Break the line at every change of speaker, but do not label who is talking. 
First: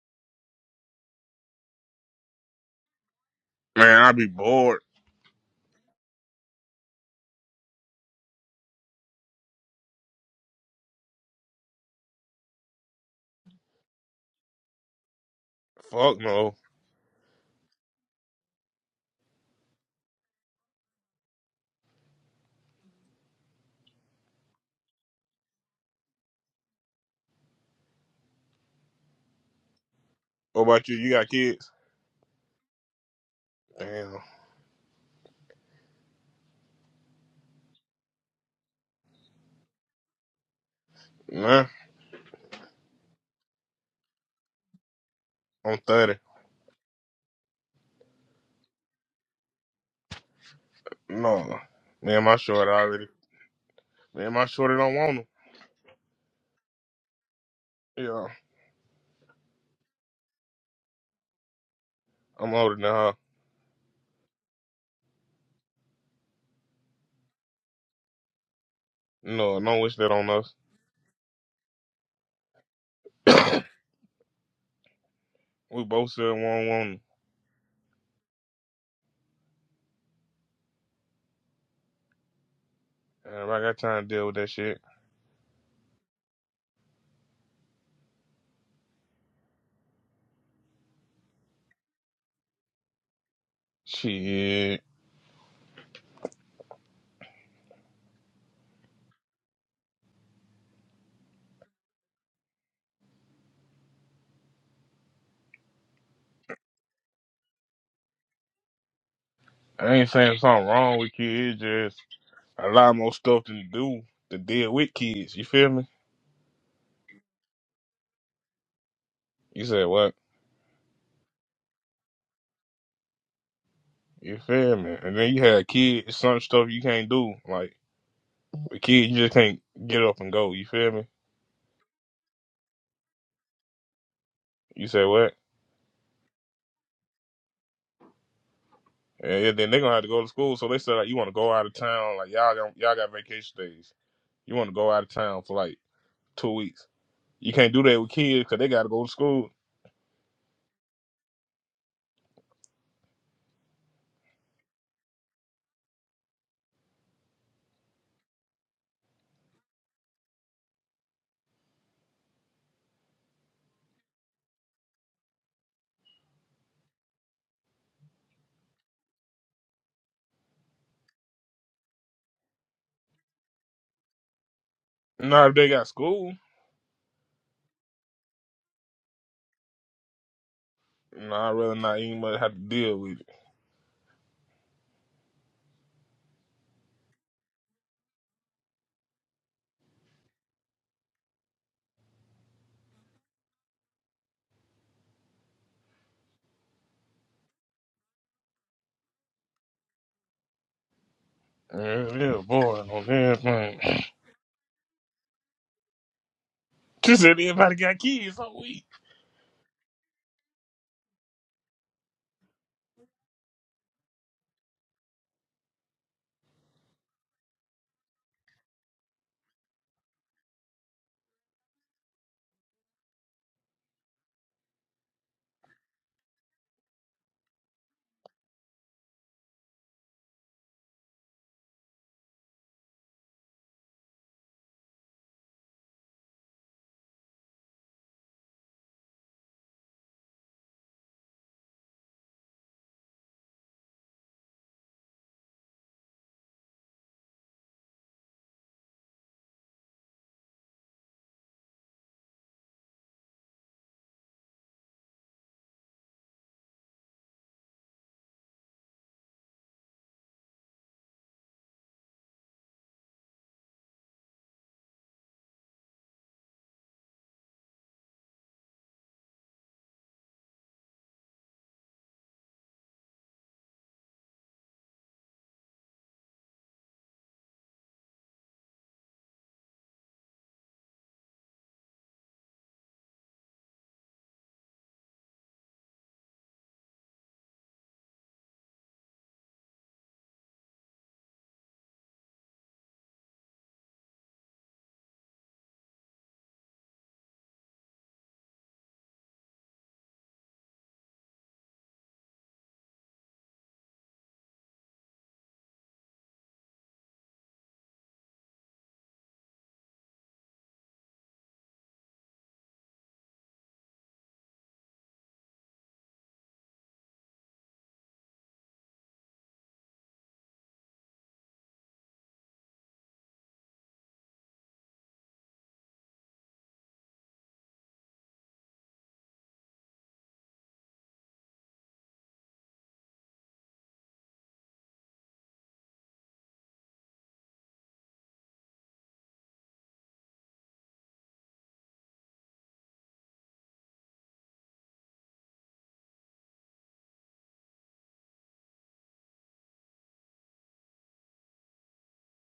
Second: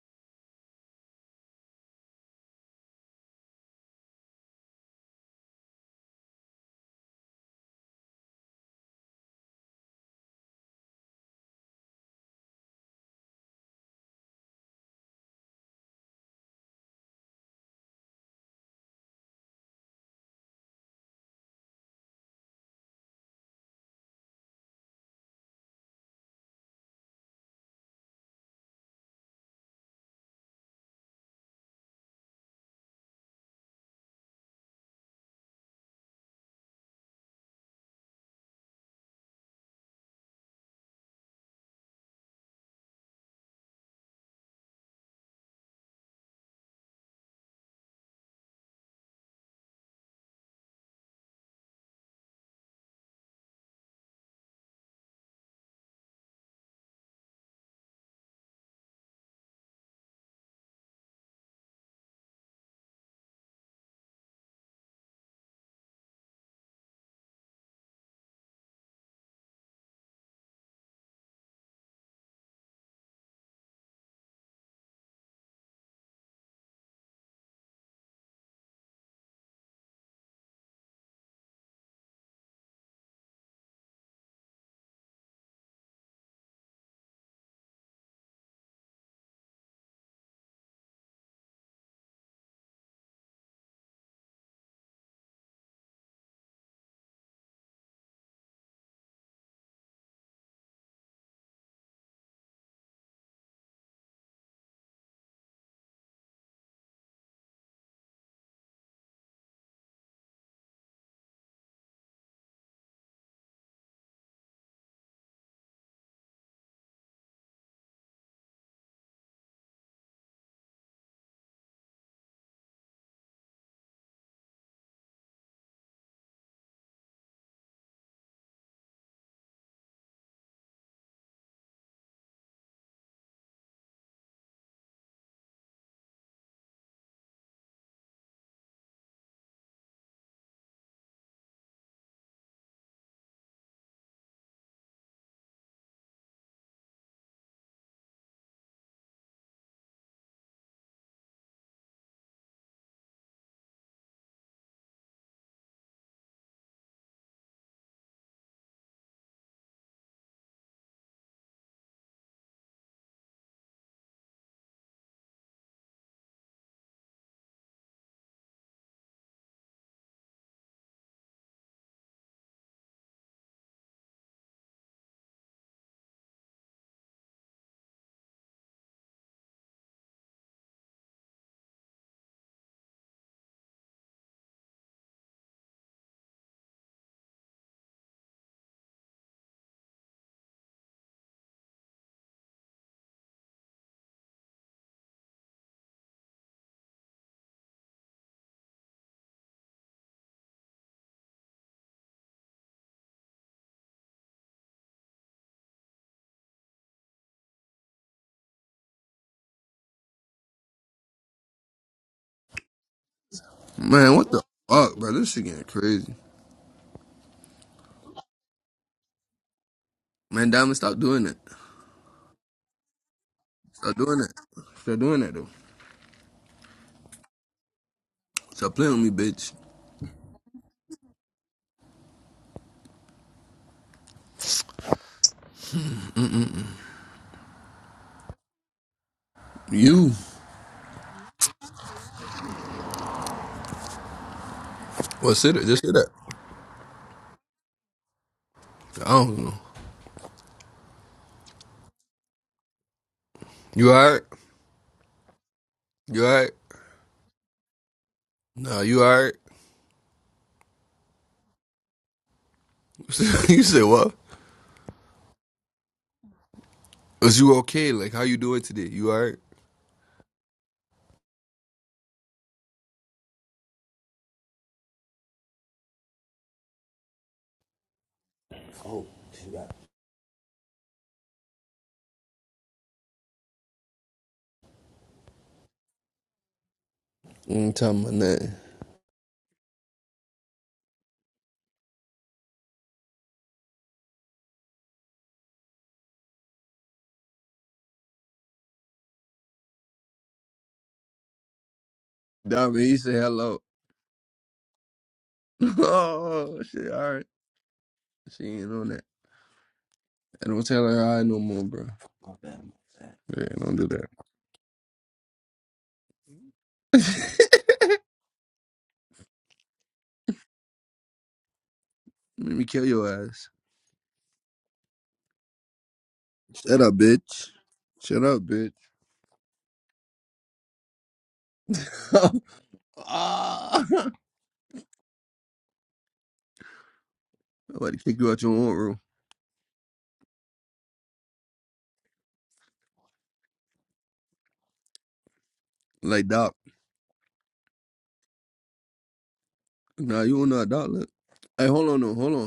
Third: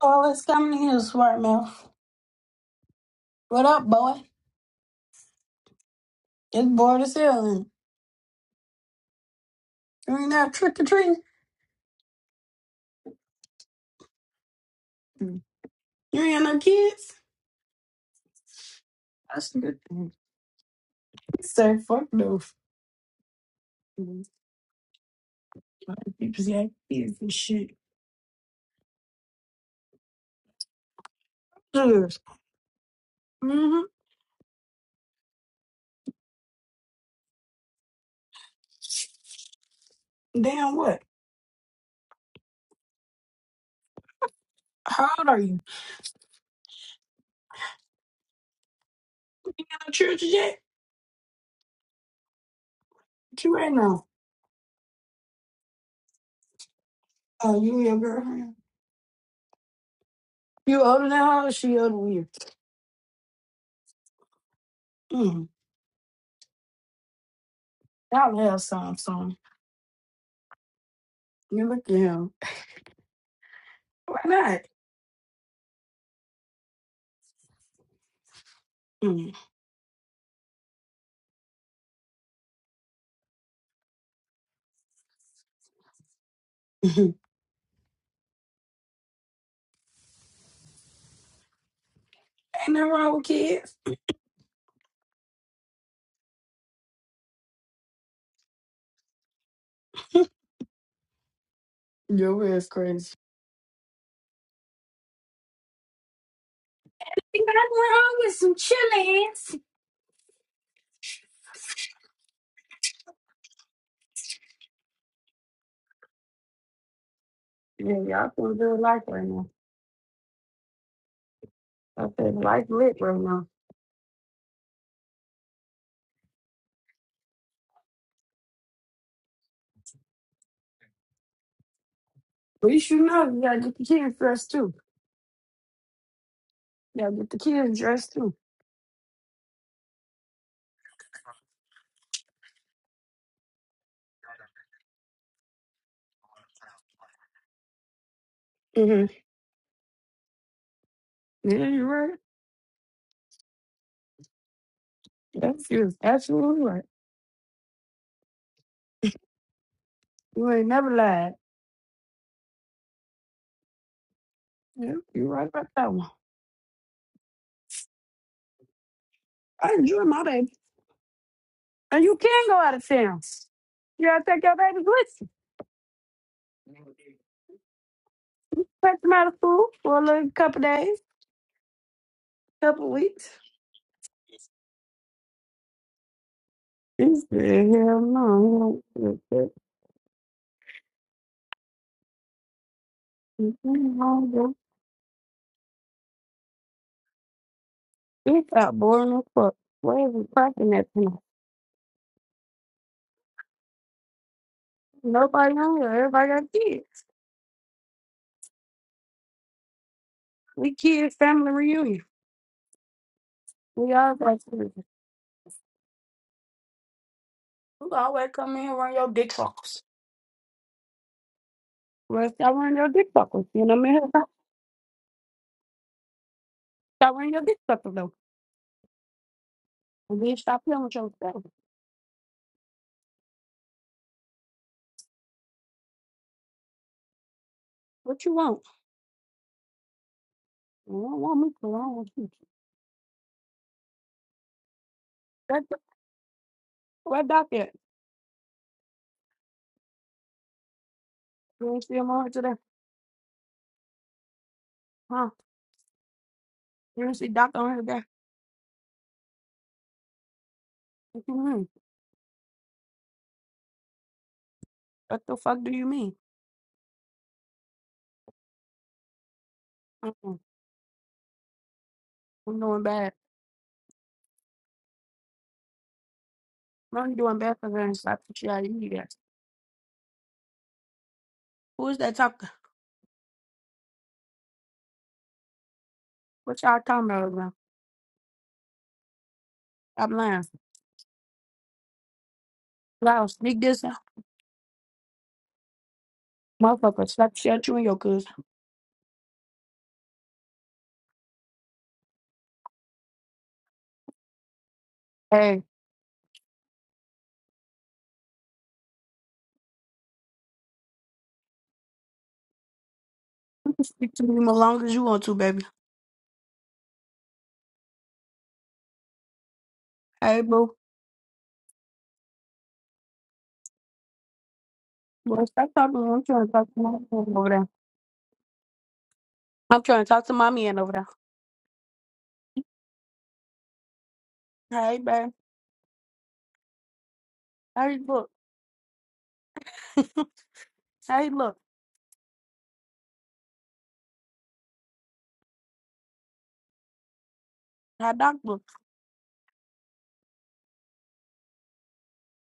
All that's coming here, smart mouth. What up,
Man, I
boy?
be bored.
It's bored as hell. and You ain't out trick or treating. Mm.
Fuck
You ain't got
no.
no kids. That's a good thing. Say fuck those. Mm. People say kids and shit.
What about you? You got kids?
Mm-hmm.
Damn.
Damn what?
Nah,
How old are you?
I'm 30.
You ain't got no children yet?
No. Man, my shorty already.
What you right now?
Man, my shorty don't want them.
Oh, you and your
Yeah,
girlfriend. You older than her? or She older than you.
I'm older than her.
Mm. Y'all have some, son.
No, don't wish that on us.
You look at him. Why not?
we both said we don't want them.
Mm.
And if I got time to deal with that shit,
ain't nothing wrong with kids.
shit.
Your ass crazy. Think I'm wrong with some chillings.
I ain't saying something wrong with kids. It's just a lot more stuff to do to deal with kids. You feel me?
Yeah, y'all can do life right now.
You said what?
Okay, life lit right now.
You feel me? And then you had kids. It's Some stuff you can't do. Like. But kid, you just can't get up and go. You feel me?
But you should know you gotta get the kids dressed too.
You say what?
You gotta get the kids dressed too.
And yeah, then they gonna have to go to school. So they said like, you want to go out of town? Like y'all got y'all got vacation days. You want to go out of town for like two weeks? You can't do that with kids because they got to go
hmm
to school.
Yeah, you're right. Yes, you're absolutely right. You ain't never lied. Yeah, you're right about that one. I enjoy my baby. And you can go out of town. You gotta take your babies with you.
Nah, if they got school,
Take them out of school for a little couple days,
nah, I'd rather not even much have to
couple
deal with
weeks.
it.
He said, hell no. It got boring as fuck. Why is it cracking at tonight?
Yeah, yeah boy, no damn thing.
Nobody on Everybody got kids.
She said everybody got kids, so we.
We kids family reunion. We all
Man, what
got
the
kids.
fuck, bro? This shit getting crazy.
You always come in and run your dick suckers.
Man, Diamond, stop doing that.
Well, stop running your dick suckers. You know what I
Stop
mean?
doing
Stop
that. Stop doing that, though.
stop running your dick suckers though.
Stop playing with me, bitch.
And then stop playing with yourself. What you want?
You.
You don't want me to. I don't want you to.
What, sit
That,
it? Just sit that.
where Doc at?
I don't know.
You didn't see him on here today?
You alright?
Huh?
You alright?
You didn't see Doc on here today?
Nah, you alright?
What you mean?
you said what?
What the fuck do you mean?
Was you okay? Like, how you doing today? You alright?
Uh-uh. I'm doing bad. No, you doing bad for her and slap the shit out of you guys. Who's that talking? What y'all talking about right now?
ain't talking about nothing.
Stop lying. Loud, sneak this out. Motherfucker, slap the shit out you and your cousin.
Diamond, he said hello.
Hey,
oh, shit, alright. She ain't on that. I don't tell her hi no more, bro. Yeah,
you
don't
can
do
speak
that.
to me as long as you want to, baby. Hey, boo.
Let me kill your ass.
Boy, stop talking to me. I'm trying to talk
Shut
to my
up,
man
bitch.
over there.
Shut up, bitch.
I'm trying to talk to my man over there.
ah, I'm
Hey, babe.
about
Hey,
to kick you
look.
out your own room.
hey, look.
Like, Doc.
Hi, doctor.
Nah, you don't know how Doc look. Hey, hold on, no, Hold on.